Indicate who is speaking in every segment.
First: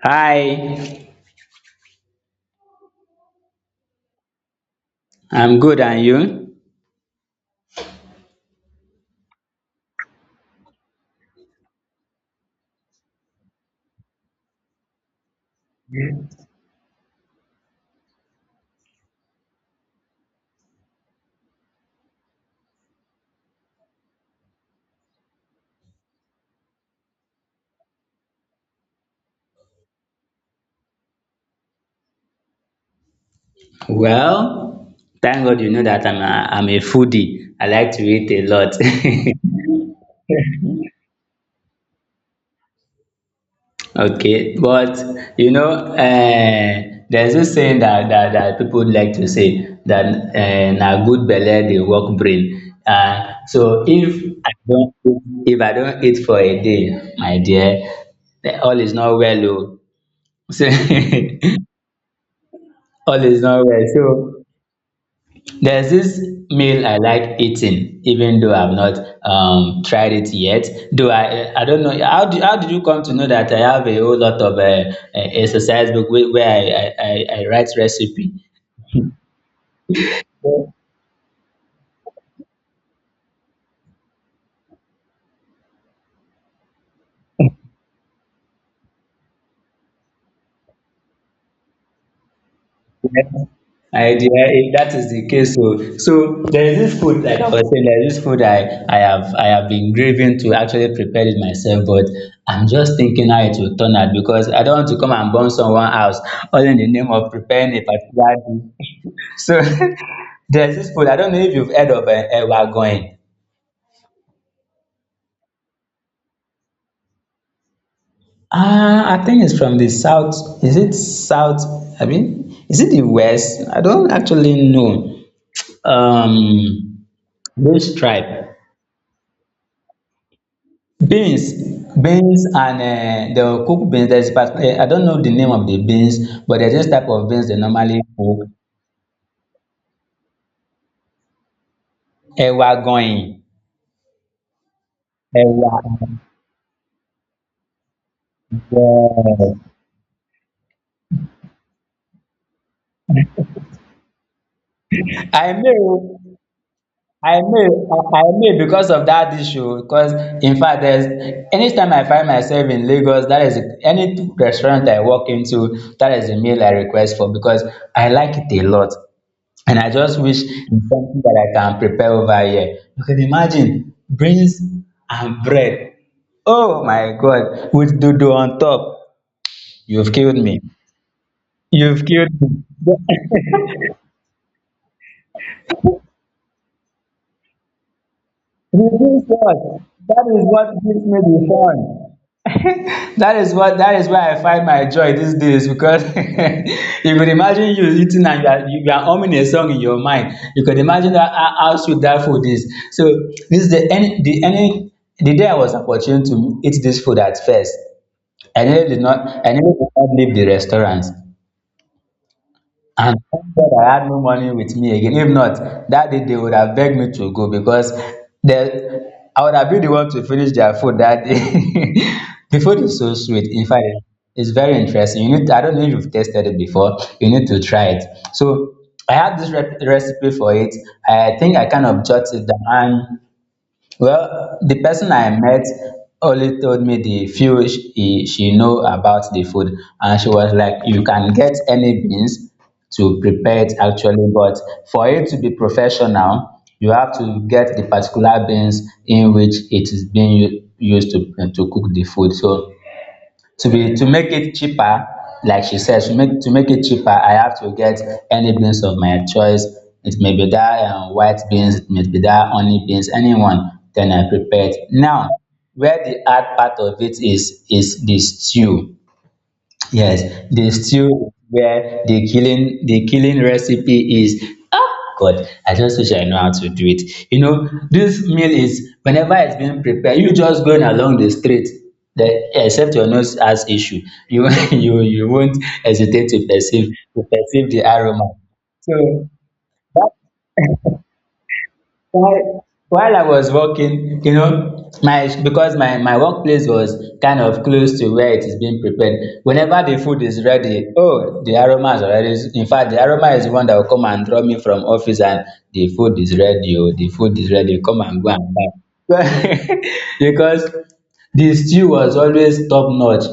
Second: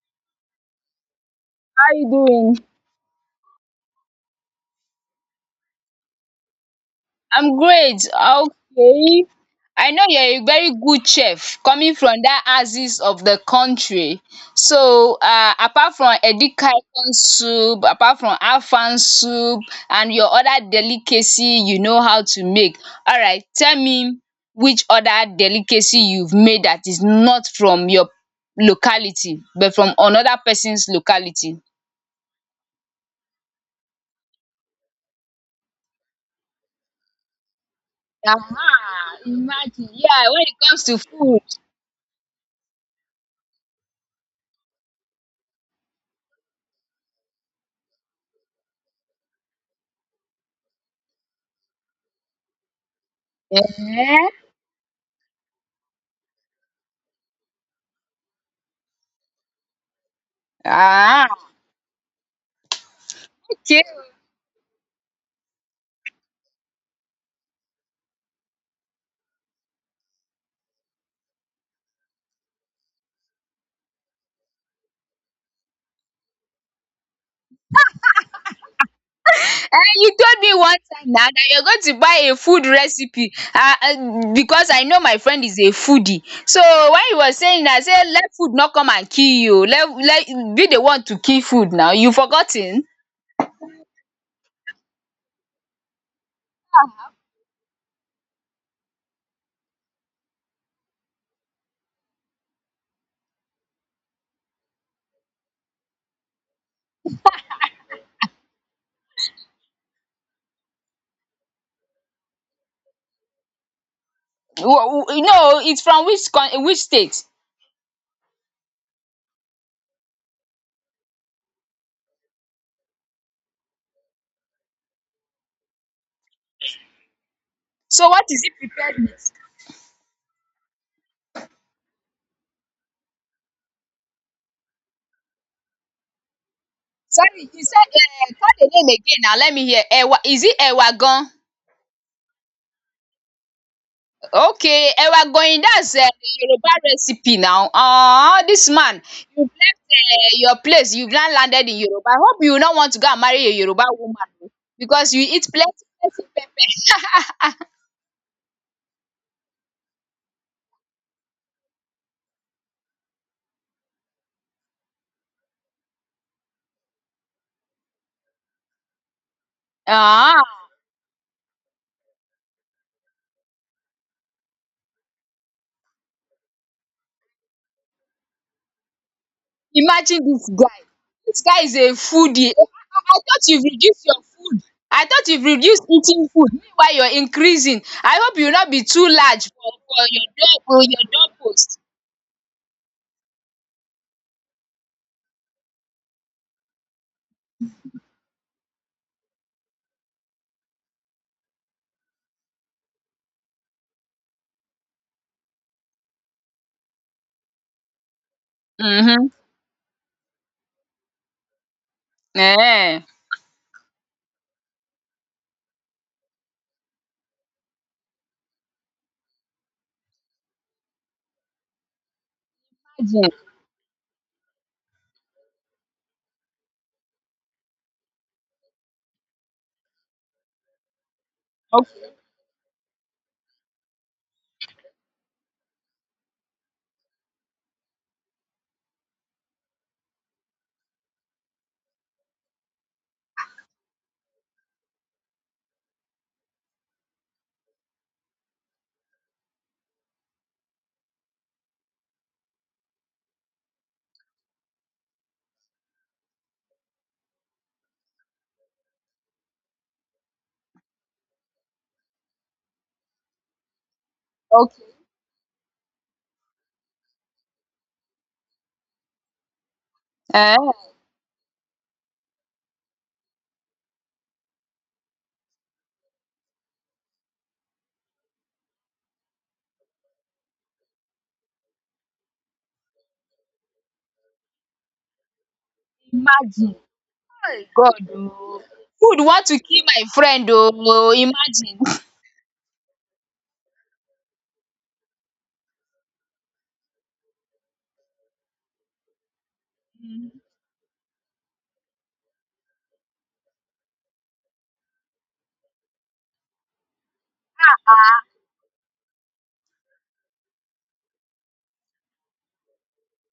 Speaker 1: Hi,
Speaker 2: Are you doing?
Speaker 1: I'm good, and you?
Speaker 2: I'm great. Okay. I know you're a very good chef coming from that axis of the country. So, apart from edikaikong soup, apart from afang soup, and your other delicacy you know how to make. All right, tell me which other delicacy you've made that is not from your locality, but from another person's locality.
Speaker 1: Well, thank God you know that I'm a foodie. I like to eat a
Speaker 2: Aha,
Speaker 1: lot.
Speaker 2: imagine. Yeah, when it comes to food.
Speaker 1: Okay, but you know, uh, there's this saying that people like to say that na good belle dey work brain. So if
Speaker 2: Eh?
Speaker 1: I don't eat, if I don't eat for a day, my dear, all is not well. Oh. So
Speaker 2: Ah,
Speaker 1: all is not well.
Speaker 2: okay oh.
Speaker 1: So there's this meal I like eating, even though I've not tried it yet. Though I don't know how did you come to know that I have a whole lot of exercise book where I write recipe.
Speaker 2: And you told me one time now that you're going to buy a food recipe ah because I know my friend is a foodie. So when you were saying that say let food no come and kill you oh, let be the one to kill food now. You forgot ten?
Speaker 1: If that is the case, so so there is this food, like I was saying, there is this food I have been craving to actually prepare it myself, but I'm just thinking how it will turn out because I don't want to come and burn someone house all in the name of preparing a particular dish. So there's this food, I don't know if you've heard of ewa going?
Speaker 2: No, it's from which con which state?
Speaker 1: Ah, I think it's from the south. Is it south? I mean, is it the west? I don't actually know. Um, which
Speaker 2: So what is
Speaker 1: tribe.
Speaker 2: it prepared with?
Speaker 1: Beans, beans and they will cook beans, there is part I don't know the name of the beans, but there is this type of
Speaker 2: Sorry,
Speaker 1: beans they
Speaker 2: you
Speaker 1: normally
Speaker 2: said
Speaker 1: cook,
Speaker 2: call the name again now let me hear. Ewa, is it Ewa gan?
Speaker 1: ẹ̀wà àgànyìn,
Speaker 2: Okay, we are going
Speaker 1: ẹ̀wà
Speaker 2: that's Yoruba recipe now. Dis man, you
Speaker 1: yes,
Speaker 2: left your place you now landed in Yoruba. I hope you no want to go and marry a Yoruba woman oo because you eat
Speaker 1: I
Speaker 2: plenty
Speaker 1: know
Speaker 2: plenty pepper.
Speaker 1: I may because of that issue. Because in fact, there's anytime I find myself in Lagos, that is any restaurant I walk into, that is a meal I request for because I like it a lot, and I just wish
Speaker 2: um
Speaker 1: it's something that I can prepare over here. You can imagine beans and bread. Oh my God, with dodo on top. You've
Speaker 2: Imagine
Speaker 1: killed
Speaker 2: dis
Speaker 1: me.
Speaker 2: guy. Dis guy is a
Speaker 1: You've killed
Speaker 2: foodie.
Speaker 1: me.
Speaker 2: I thought you've reduced your food. I thought you've reduced eating food meanwhile you're increasing. I hope you no be too
Speaker 1: Reduce
Speaker 2: large for
Speaker 1: what? That
Speaker 2: your
Speaker 1: is
Speaker 2: door
Speaker 1: what
Speaker 2: for
Speaker 1: gives
Speaker 2: your
Speaker 1: me
Speaker 2: door
Speaker 1: the
Speaker 2: post.
Speaker 1: fun. that is where I find my joy these days because you could imagine you eating and you are humming a song in your mind. You could imagine that, how sweet that food is. So this is the any the any the day I was opportune to eat this food at first.
Speaker 2: um
Speaker 1: I nearly did not leave the restaurant.
Speaker 2: um
Speaker 1: And thank God I had no money with me again. If not, that day they would have begged me to go, because the I would have been the one to finish their food that day. The food is so
Speaker 2: Imagine.
Speaker 1: sweet. In fact, it's very interesting. You need to, I don't know if you've tasted it before. You need to try it. So I had this recipe for it. I think I kind of
Speaker 2: Okay,
Speaker 1: jotted it down. Well, the person I met only told me the few she know about the food, and she was like, "You can get any beans to prepare it actually, but for it to be professional, you have to get the particular beans in which it is being used to cook the food." So to be to make it cheaper, like she said, to make it cheaper, I have to get any beans of my choice. It may be that white beans, it may be that honey beans, anyone, then I prepare it
Speaker 2: okay.
Speaker 1: now. Where the hard part of it is the stew. Yes, the
Speaker 2: um
Speaker 1: stew, where the killing recipe is. Ah God, I just wish I know how to do it. You know, this meal, is whenever it's being prepared, you just going along the street. The, except your nose has issue, you you won't hesitate
Speaker 2: Imagine!
Speaker 1: to
Speaker 2: My
Speaker 1: perceive the
Speaker 2: God
Speaker 1: aroma.
Speaker 2: oh! Who would want to kill my friend oh! Imagine!
Speaker 1: While I was working, you know, my because my workplace was kind of close to where it is being prepared. Whenever the food is ready, oh, the aroma is already. In fact, the aroma is the one that will come and draw me from office, and the food is ready. Oh, the food is ready. Come and go and buy. because the stew was always top notch.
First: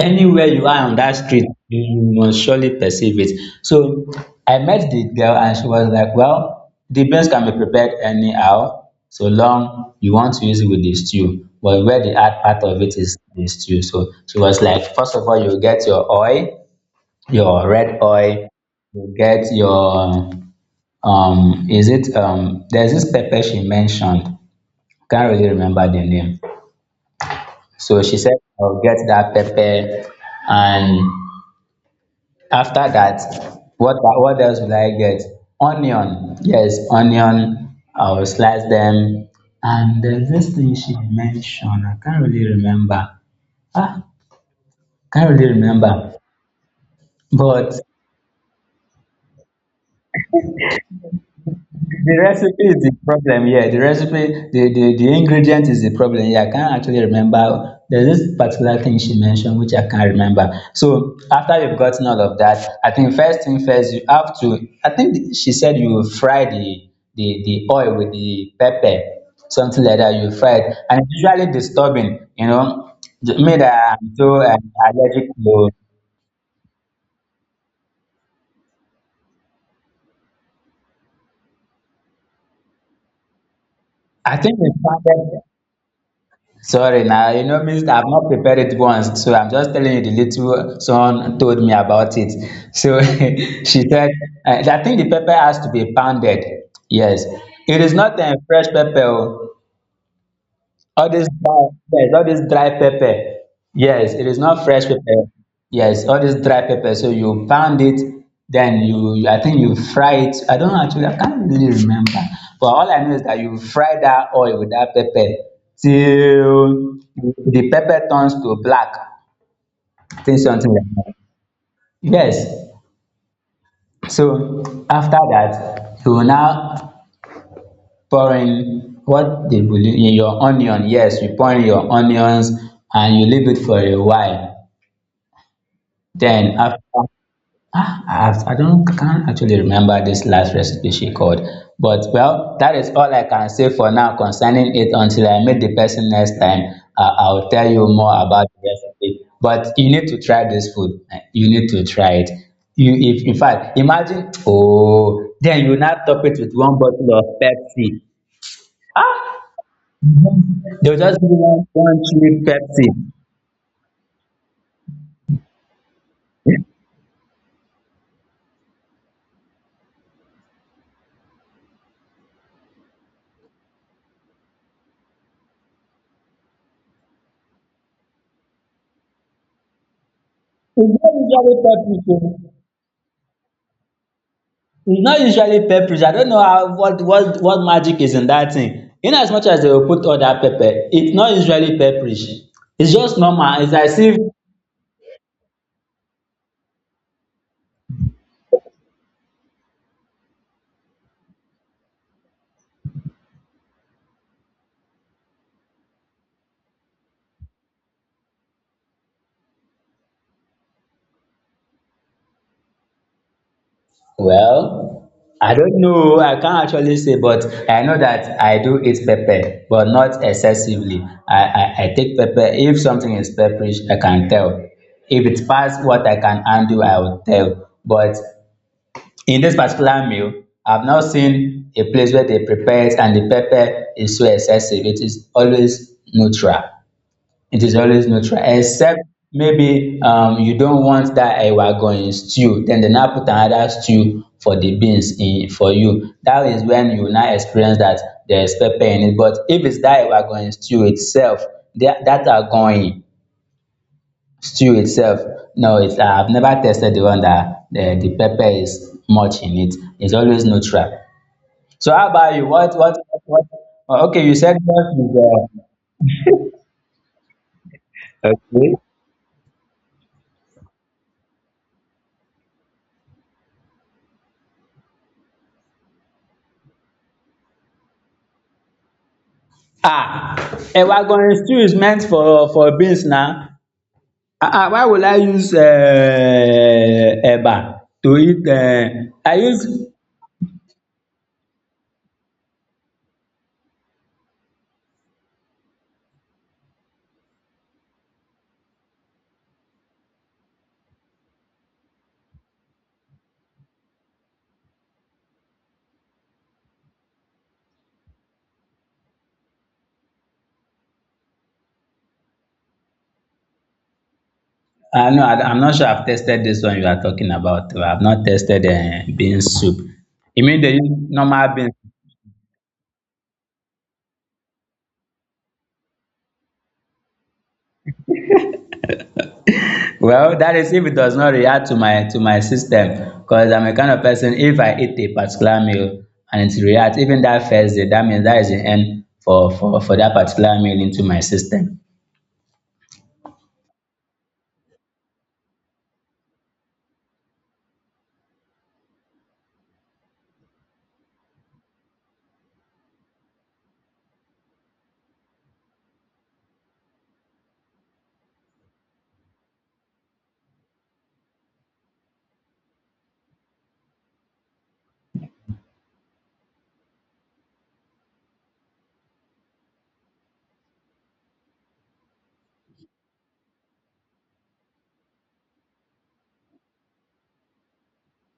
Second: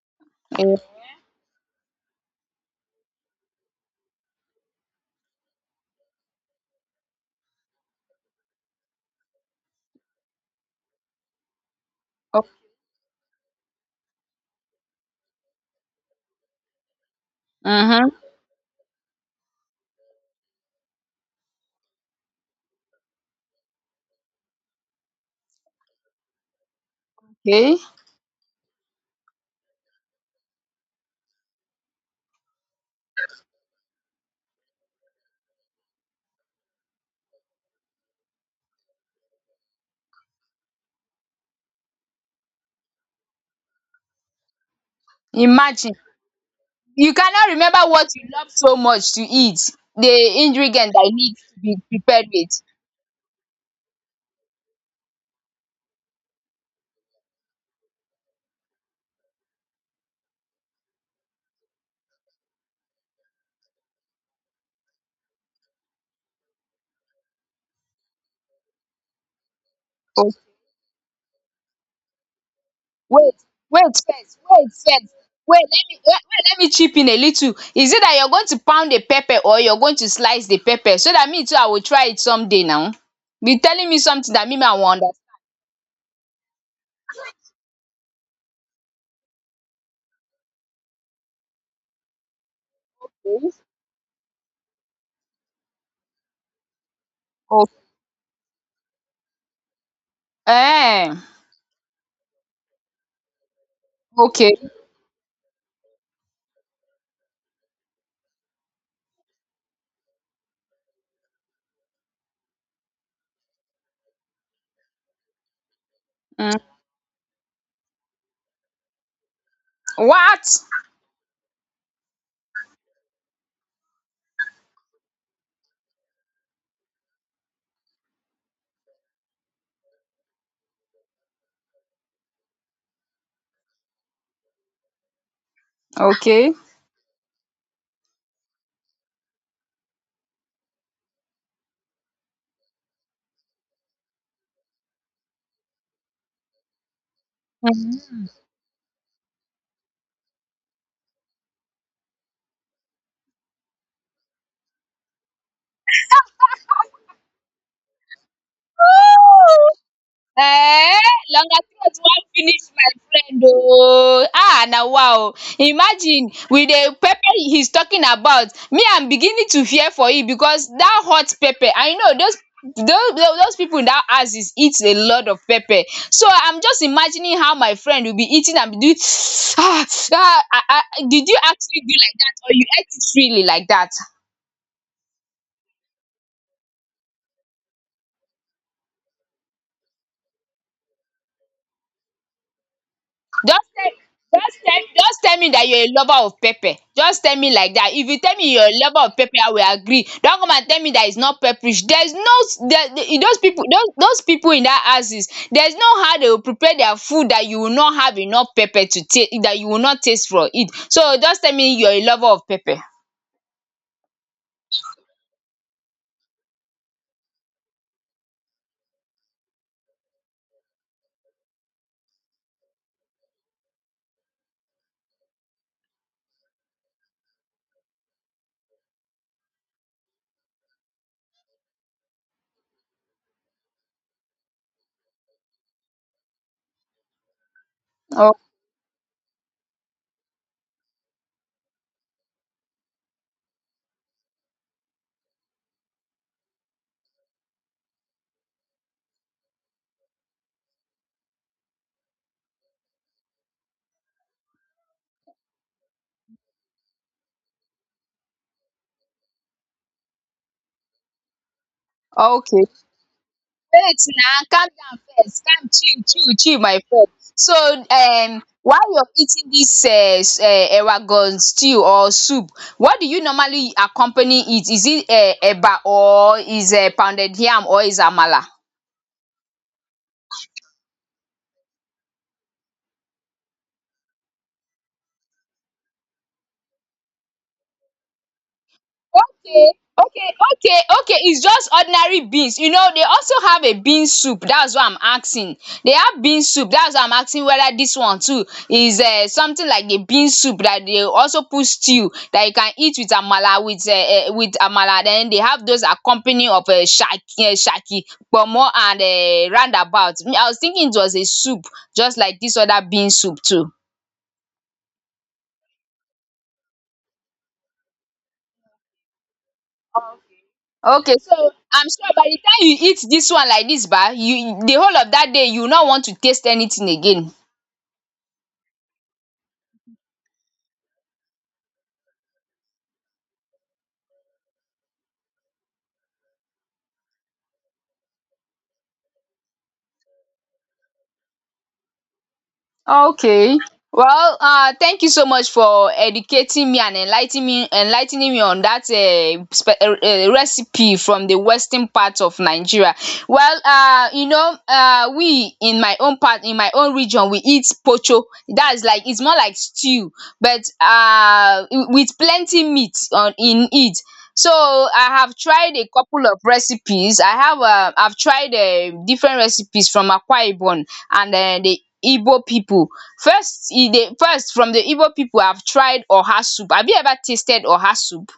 Speaker 1: Anywhere you are on that street, you must surely perceive it. So I met the girl and she was like, well, the beans can be prepared anyhow, so long you want to use it with the stew. But where the hard part of it is the stew. So she was like, first of all, you get your oil, your red
Speaker 2: um
Speaker 1: oil, you get your is it there's this pepper she mentioned. Can't really remember the name.
Speaker 2: okay.
Speaker 1: So she said, I'll get that pepper, and after that, what else will I get? Onion. Yes, onion. I will slice them. And there's this thing she mentioned. I can't really remember. Ah, can't really
Speaker 2: Imagine!
Speaker 1: remember.
Speaker 2: You cannot remember
Speaker 1: But
Speaker 2: what you love so much to eat, the ingredient that needs to be
Speaker 1: the
Speaker 2: prepared with.
Speaker 1: recipe is the problem. Yeah, the recipe, the ingredient is the problem. Yeah, I can't actually remember. There's this particular thing she mentioned which I can't remember. So after you've gotten all of that, I think first thing first, you have to. I think she said you fry the oil with the pepper, something like that. You
Speaker 2: Oh,
Speaker 1: fry it, and it's usually disturbing. You know,
Speaker 2: wait,
Speaker 1: me
Speaker 2: wait
Speaker 1: that I'm
Speaker 2: first
Speaker 1: so
Speaker 2: wait first
Speaker 1: allergic
Speaker 2: wait
Speaker 1: to.
Speaker 2: let me wait wait, let me chip in a little. Is it that you're going to pound the pepper or you're going to slice the pepper so that me too I will try it someday now? Be telling me something
Speaker 1: I
Speaker 2: that me
Speaker 1: think it
Speaker 2: ma I will.
Speaker 1: started. Sorry now, you know, means I've not prepared it once, so I'm just telling you the little someone told me about it. So she said, I think the pepper has to be pounded. Yes,
Speaker 2: Oh,
Speaker 1: it is not a fresh pepper. Oh. All
Speaker 2: eh?
Speaker 1: this dry, yes, all this dry pepper. Yes, it is
Speaker 2: Okay.
Speaker 1: not fresh pepper. Yes, all this dry pepper. So you pound it, then you, I think, you fry it. I don't actually, I can't really remember. But all I know is that you fry that oil with that pepper
Speaker 2: um
Speaker 1: till the pepper turns to black. I think
Speaker 2: what?
Speaker 1: something like that. Yes. So after that, you will now pour in what the in your onion, yes, you pour in your onions and you leave it for a while,
Speaker 2: Okay.
Speaker 1: then after ah, I've- I don't can't actually remember this last recipe she called, but well, that is all I can say for now concerning it. Until I meet the person next time, I'll tell you more about the recipe, but you need to try this food, eh, you need to try it. You, if in fact imagine oh, then you now top it with one bottle of Pepsi. Ah, they'll
Speaker 2: Eh,
Speaker 1: just give you
Speaker 2: longer
Speaker 1: one,
Speaker 2: throat
Speaker 1: one
Speaker 2: wan
Speaker 1: cheap
Speaker 2: finish my
Speaker 1: Pepsi.
Speaker 2: friend oh. Ah na wa oh. Imagine with the pepper he's talking about, me I'm beginning to fear for him because that hot pepper, I know those those people in that house is eat a lot of pepper. So I'm just imagining how my friend will be eating and be doing. Ah, ah, ah, ah.
Speaker 1: It's not
Speaker 2: Did you
Speaker 1: usually
Speaker 2: actually do
Speaker 1: peppery.
Speaker 2: like that
Speaker 1: Oh.
Speaker 2: or you ate it freely like that?
Speaker 1: It's not usually peppery. I don't know how, what magic is in that thing. In as much as they will put all that pepper, it's not usually peppery. It's just normal.
Speaker 2: Just
Speaker 1: It's
Speaker 2: tell
Speaker 1: as if
Speaker 2: just tell me that you're a lover of pepper. Just tell me like that. If you tell me you're a lover of pepper, I will agree. Don't come and tell me that it's not pepperish. There's no s- there, the- those people those people in that houses. There's no how they will prepare their food that you will not have enough pepper to taste that you will not taste from it. So just tell me you're a lover of pepper.
Speaker 1: well, I don't know. I can't actually say, but I know that I do eat pepper, but not excessively. I take pepper. If something is pepperish, I can tell. If it's past what I can undo, I will tell. But in this particular meal, I've now seen a place where they prepare it and the pepper is so excessive. It is always neutral. It is always
Speaker 2: Oh,
Speaker 1: neutral, except maybe you don't want that ewa going stew. Then they now put another stew for the beans in for you. That is when you now experience that there is pepper in it. But if it's that ewa going stew itself, that are going stew itself, no, it's I've never tested the one that the pepper is much in it. It's always neutral. So how about you,
Speaker 2: okay.
Speaker 1: what
Speaker 2: Wait
Speaker 1: oh, okay,
Speaker 2: na,
Speaker 1: you said
Speaker 2: calm
Speaker 1: what
Speaker 2: down
Speaker 1: is
Speaker 2: first, calm, chill, chill, chill my friend. So while you're eating this ewagan stew or soup, what do you normally accompany it? Is it eba or is pounded yam or is amala?
Speaker 1: uh, ah ewa gorin stew is meant for beans now. Ah ah, why would I use eba to eat I use
Speaker 2: Okay, okay, okay. It's just ordinary beans. You know, they also have a bean soup. That's why I'm asking. They have bean soup. That's why I'm asking whether this one too is something like the bean soup that they also put stew that you can eat with amala with amala. Then they have those accompany of shaki, shaki, pomo and roundabout. Me, I was thinking it was a soup, just like this other bean soup too.
Speaker 1: ah no, I'm not sure I've tested this one you are talking about. I've not tested bean soup. You mean they use
Speaker 2: Okay, so
Speaker 1: normal beans.
Speaker 2: I'm sure by the time you eat this one like this ba, you the whole of that day you will not want to taste anything again.
Speaker 1: Well, that is if it does not react to my system, because I'm a kind of person, if I eat a particular meal and it reacts, even that first day, that means that is the end for that particular meal into my system.
Speaker 2: Okay. Well, thank you so much for educating me and enlightening me on that recipe from the western part of Nigeria. Well, you know, we in my own part, in my own region, we eat pocho. That's like it's more like stew, but with plenty meat on in it. So I have tried a couple of recipes. I have I've tried different recipes from Akwa Ibom and they Igbo people. First e dey first from the Igbo people, I have tried oha soup. Have you ever tasted oha soup?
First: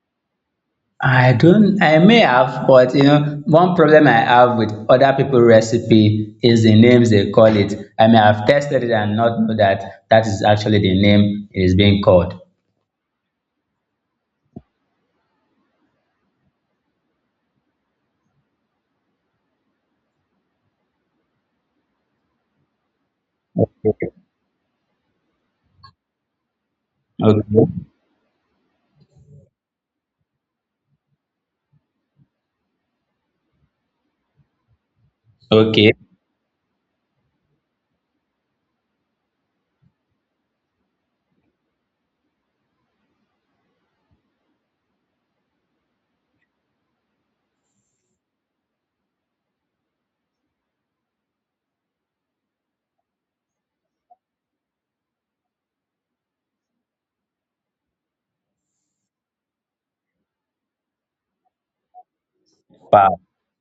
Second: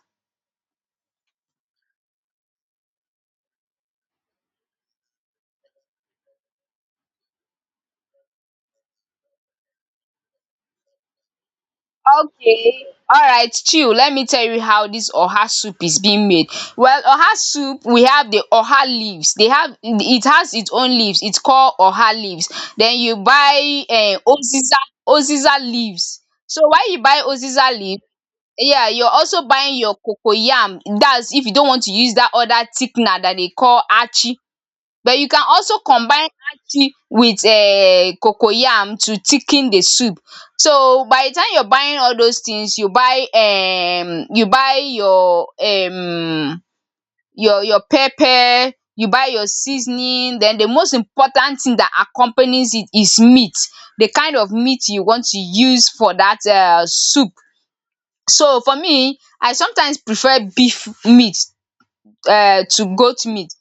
Speaker 1: I don't, I may have, but you know, one problem I have with other people recipe is the names they call it. I may have tested it and not know that that is actually the name it is being called.
Speaker 2: Okay, alright chill, let me tell you how this oha soup is being made. Well, oha soup we have the oha leaves, they have it has its own leaves, it's called oha leaves. Then you buy
Speaker 1: Okay.
Speaker 2: uziza, uziza leaves. So when you buy uziza
Speaker 1: Okay.
Speaker 2: leaf, yeah you're also buying your cocoyam dats if you don't want to use that other thickener that they call achi. But you can also
Speaker 1: Okay.
Speaker 2: combine achi with cocoyam to thicken the soup. So by the time you're buying all those things, you buy your pepper, you buy your seasoning, then the most important thing that accompanies it is meat. The kind of meat you want to use for that soup. So for me, I sometimes prefer beef meat to
Speaker 1: Wow.
Speaker 2: goat meat.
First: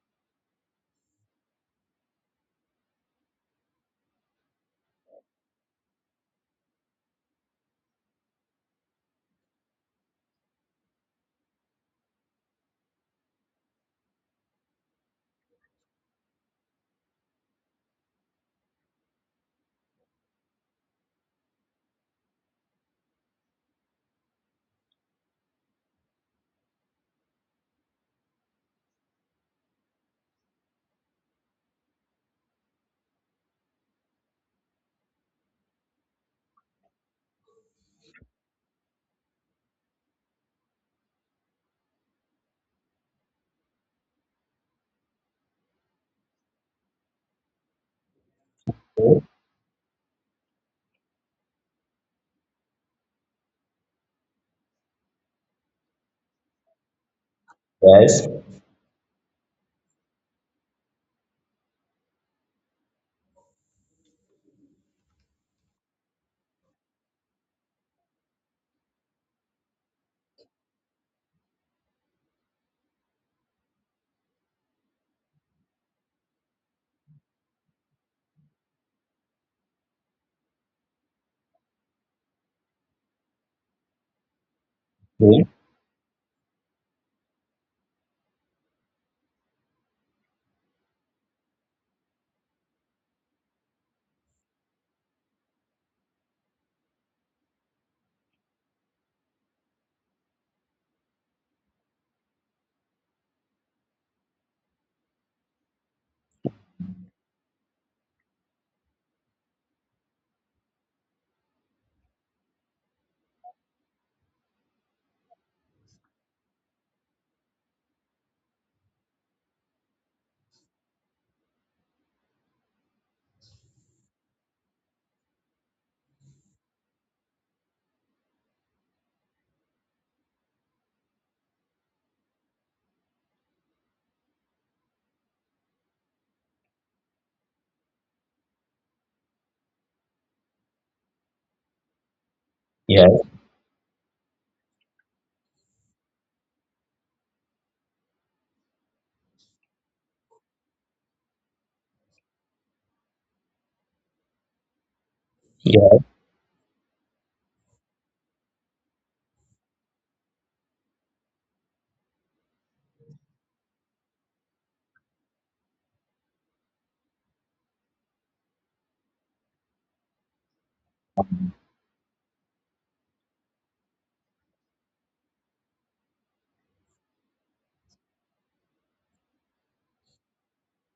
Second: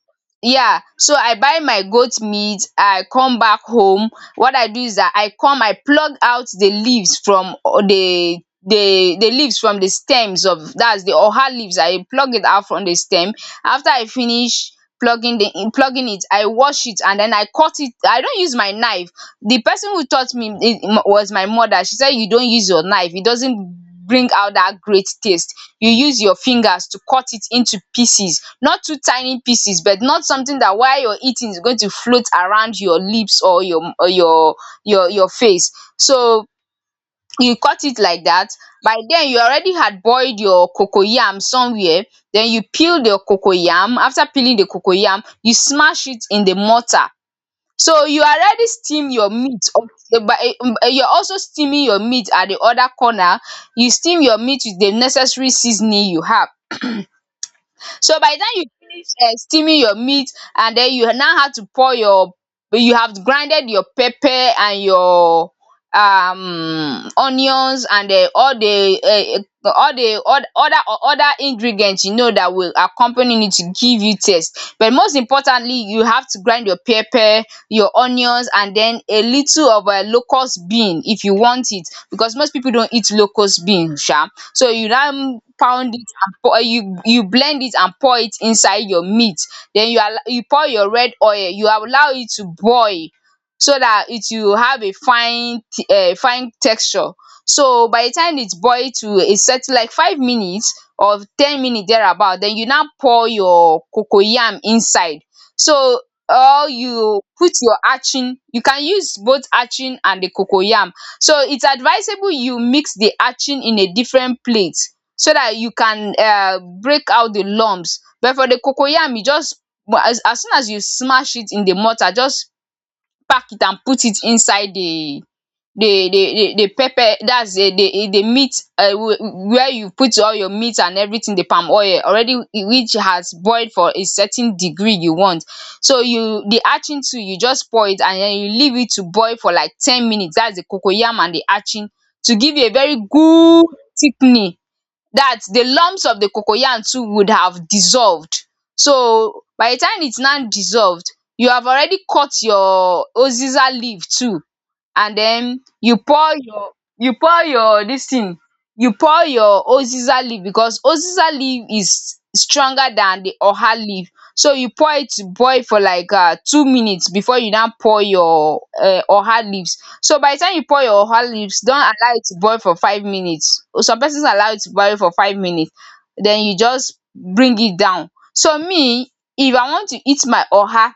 Speaker 2: Yeah, so I buy my goat meat I come back home. What I do is that I plug out the leaves from the leaves from the stems of that's the oha leaves, I plug it out from the stem. After I finish plugging it, I wash it and then I cut it. I don't use my knife. The person who taught me it was my mother. She said you don't use your knife, it doesn't bring out that great taste. You use your fingers to cut it into pieces, not too tiny pieces, but not something that while you're eating is going to float around your lips or your face. So you cut it like that. By then you already had boiled your cocoyam somewhere, then you peel the cocoyam. After peeling the cocoyam you smash it in the mortar. So you already steam your meat up- but you're also steaming your meat at the other corner, you steam your meat with the necessary seasoning you have. So
Speaker 1: Yes.
Speaker 2: by the time you finish steaming your meat and then you now have to pour your you have grinded your pepper and your onions and all the other ingredient you know that will accompany it to give you taste. But most importantly you have to grind your pepper, your onions and then a little of locust bean if you want it because most pipu don't eat locust bean sha. So you now
Speaker 1: Okay.
Speaker 2: pound it and pour you you blend it and pour it inside your meat. Then you pour your red oil, you allow it to boil so dat it will have a fine texture. So by the time it boil to a certain like 5 minutes or 10 minutes thereabout, then you now pour your cocoyam inside. So or you put your atching, you can use both atching and the cocoyam. So it's advisable you mix the hatching in a different plate so that you can break out the lumps, but for the cocoyam you just as soon as you smash it in the mortar just pack it and put it inside the pepper, that's the meat where you put all your meat and everything, the palm oil already which has boiled for a certain degree you want. So you the hatching too you just pour it and then you leave it to boil for like 10 minutes, that's the cocoyam and the hatching to give you a very
Speaker 1: Yes.
Speaker 2: good thickening, that the lumps of the cocoyam too would have dissolved. So by the time it's now dissolved, you have already cut your uziza leaf too and then
Speaker 1: Yes.
Speaker 2: you pour your this thing you pour your uziza leaf because uziza leaf is stronger than the oha leaf. So you pour it to boil for like 2 minutes before you now pour your oha leaves. So by the time you pour your oha leaves don't allow it to boil for 5 minutes, some persons allow it to boil for 5 minutes, then you just bring it down. So me, if I want to eat my oha,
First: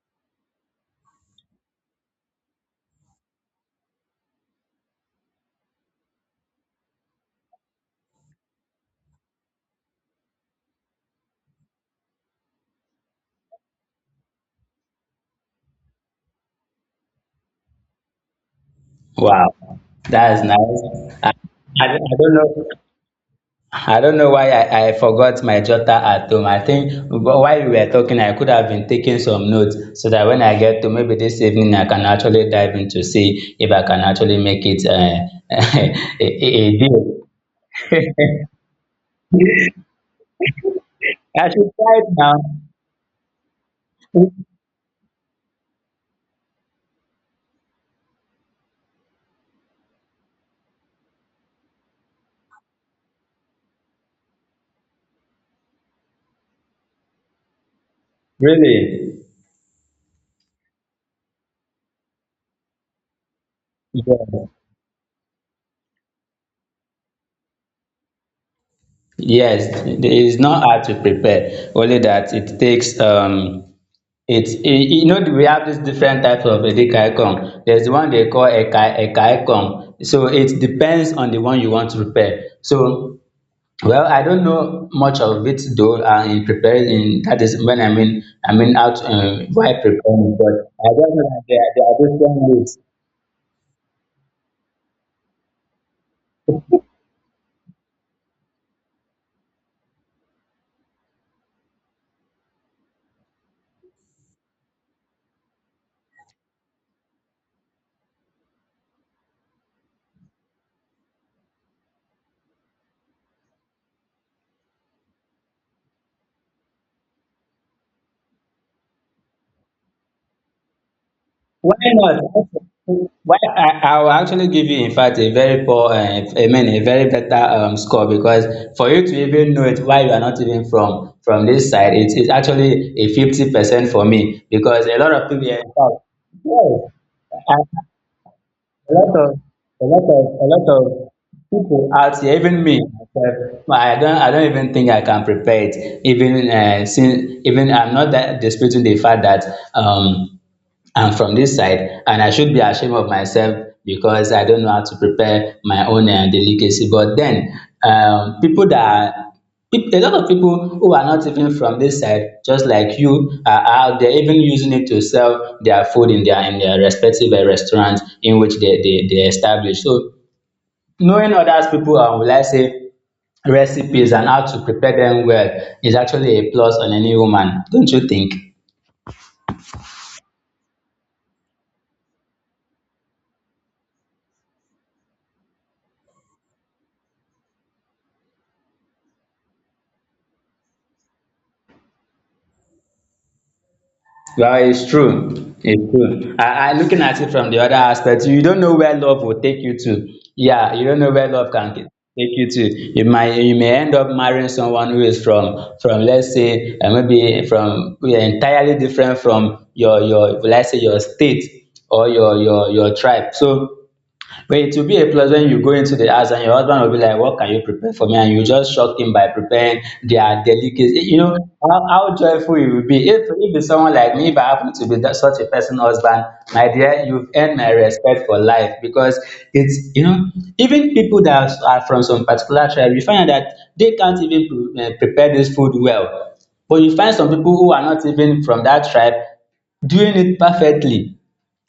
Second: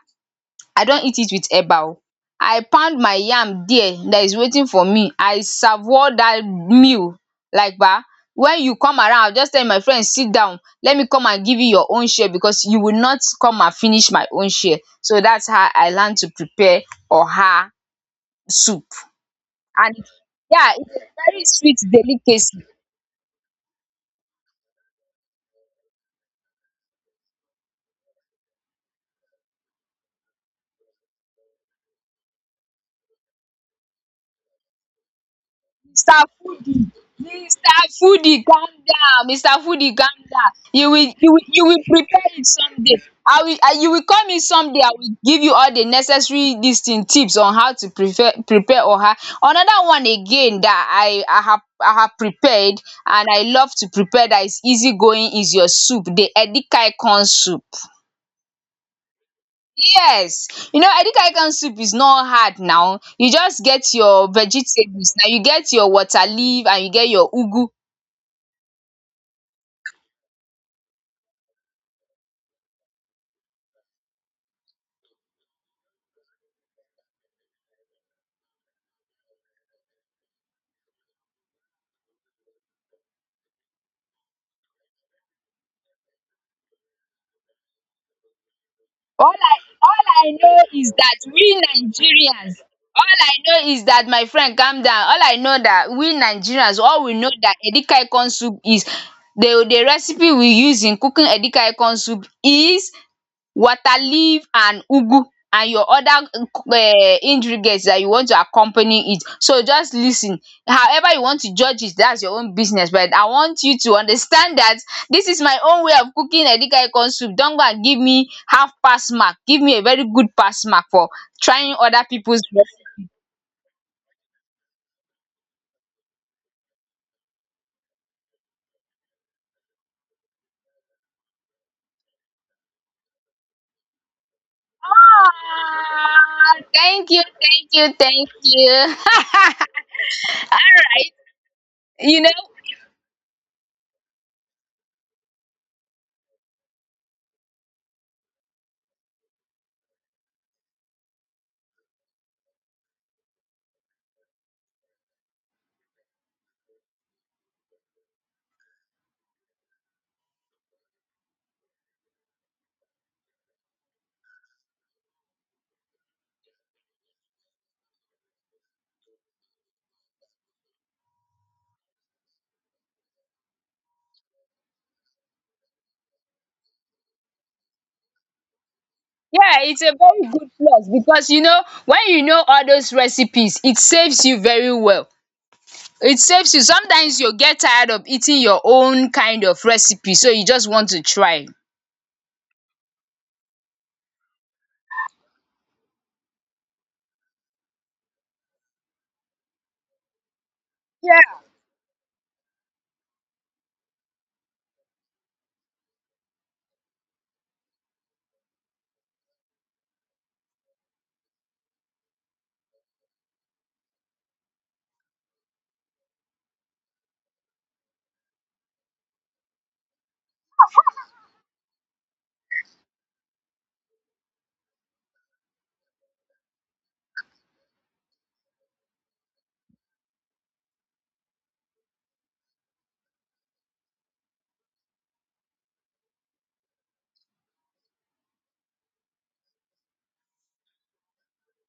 Speaker 2: I don eat it with eba oo, I pound my yam there that is waiting for me, I savour that meal like bah. When you come around I will just tell my friend sit down, let me come and give you your own share because you will not come and finish my own share. So that's how I learn to prepare oha soup.
Speaker 1: Wow,
Speaker 2: And
Speaker 1: that's
Speaker 2: yeah, its
Speaker 1: nice.
Speaker 2: a very sweet
Speaker 1: I don't
Speaker 2: delicacy.
Speaker 1: know. I don't know why I forgot my jotter at home. I think while we were talking, I could have been taking some notes so that when I get to maybe this evening, I can actually dive in to see if I can actually make it a,
Speaker 2: Mr.
Speaker 1: a
Speaker 2: Fundi, Mr. Fundi,
Speaker 1: deal.
Speaker 2: calm down. Mr. Fundi, calm down. You will,
Speaker 1: I
Speaker 2: you
Speaker 1: should
Speaker 2: will
Speaker 1: try it
Speaker 2: prepare
Speaker 1: now.
Speaker 2: it someday. You will call me someday. I will give you all the necessary this thing tips on how to prepare oha. Another one again that I have prepared and I love to prepare that is easy going is your soup, the edikai corn soup.
Speaker 1: Really?
Speaker 2: Yes, you know edikaikong soup is not hard now, you just get your
Speaker 1: Yeah.
Speaker 2: vegetables now, you get your water leaf and you get your ugu.
Speaker 1: Yes, there is not hard to prepare, only that it takes it's we have these different types of edekaikong. There's the one they call eka ekaikong, so it depends on the one you want to prepare. So well, I don't know much of it though, in preparing in that is when I mean out,
Speaker 2: All I
Speaker 1: while
Speaker 2: all
Speaker 1: preparing,
Speaker 2: I
Speaker 1: but
Speaker 2: know
Speaker 1: I
Speaker 2: is
Speaker 1: just
Speaker 2: that
Speaker 1: know that there
Speaker 2: we
Speaker 1: are, there are different
Speaker 2: Nigerians,
Speaker 1: ways.
Speaker 2: all I know is that my friend calm down, all I know that we Nigerians all we know that edikaikong soup is the recipe we use in cooking edikaikong soup is water leaf and ugu and your other ingredients that you want to accompany it. So just listen. However you want to judge it that's your own business, but I want you to understand that this is my own way of cooking edikaikong soup. Don't go and give me half pass mark, give me a very good pass mark for
Speaker 1: Why
Speaker 2: trying other people's
Speaker 1: not?
Speaker 2: recipe.
Speaker 1: I will actually give you, in fact, a very poor, I mean, a very better score, because for you to even know it, why you are not even from this side, it is actually a 50% for me. Because a lot of people,
Speaker 2: Ah,
Speaker 1: in fact,
Speaker 2: thank you.
Speaker 1: a lot of a lot of a lot of people out
Speaker 2: You know,
Speaker 1: here, even me myself, I don't even think I can prepare it, even since, even I'm not that disputing the fact that um I'm from this side and I should be ashamed of myself because I don't know how to prepare my own delicacy. But then, people that are, a lot of people who are not even from this side, just like you, are out there even using it to sell their food in their respective restaurants in which they establish. So knowing others people and, will I say, recipes, and how to prepare them well is actually a plus on any woman, don't you think?
Speaker 2: yeah, it's a very good plus because you know when you know all those recipes, it saves you very well. It saves you. Sometimes you get tired of eating your own kind of recipe, so you just want to try.
Speaker 1: Well, it's true. It's true. I looking at it from the other aspect. You don't know where love will take you to. Yeah, you don't know where
Speaker 2: Yeah.
Speaker 1: love take you to. You may end up marrying someone who is from let's say maybe from, who are entirely different from your let's say your state or your tribe. So, but it will be a plus when you go into the house and your husband will be like, "What can you prepare for me?" And you just shock him by preparing their delicacy. You know, how joyful it will be. If it's someone like me, if I happen to be that, such a person, husband, my dear, you've earned my respect for life, because it's, you know, even people that are from some particular tribe, you find out that they can't even prepare this food well. But you find some people who are not even from that tribe doing it perfectly.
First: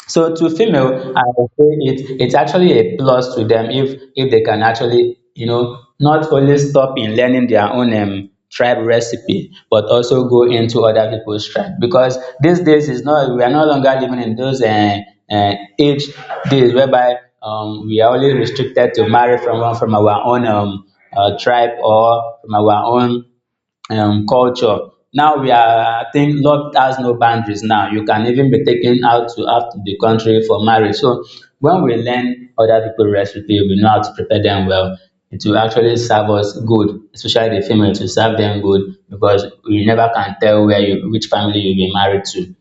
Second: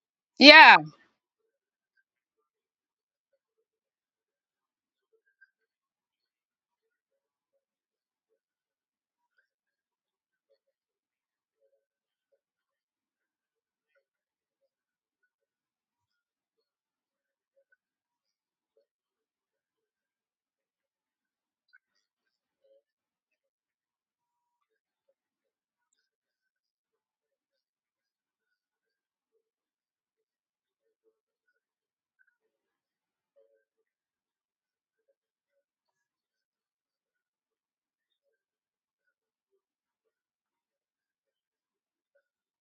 Speaker 1: So to
Speaker 2: Yeah.
Speaker 1: female, I would say it's actually a plus to them, if they can actually, you know, not only stop in learning their own tribe recipe, but also go into other people's tribe. Because these days is not, we are no longer living in those age days whereby we are only restricted to marry from one, from our own, tribe, or from our own culture. Now we are, I think love has no boundaries now. You can even be taken out to the country for marriage. So when we learn other people's recipe, we know how to prepare them well. It will actually serve us good, especially the female, to serve them good, because we never can tell where you, which family you'll be married to.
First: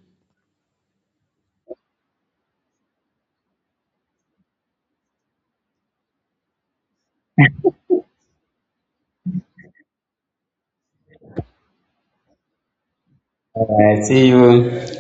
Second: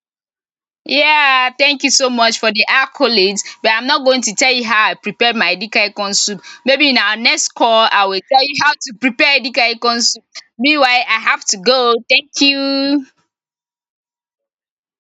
Speaker 2: Yeah. Thank you so much for the accolades. But I'm not going to tell you how I prepared my edikaikong soup. Maybe in our next call, I will tell you how to prepare edikaikong soup. Meanwhile, I have to go. Thank you.
Speaker 1: All right, see you.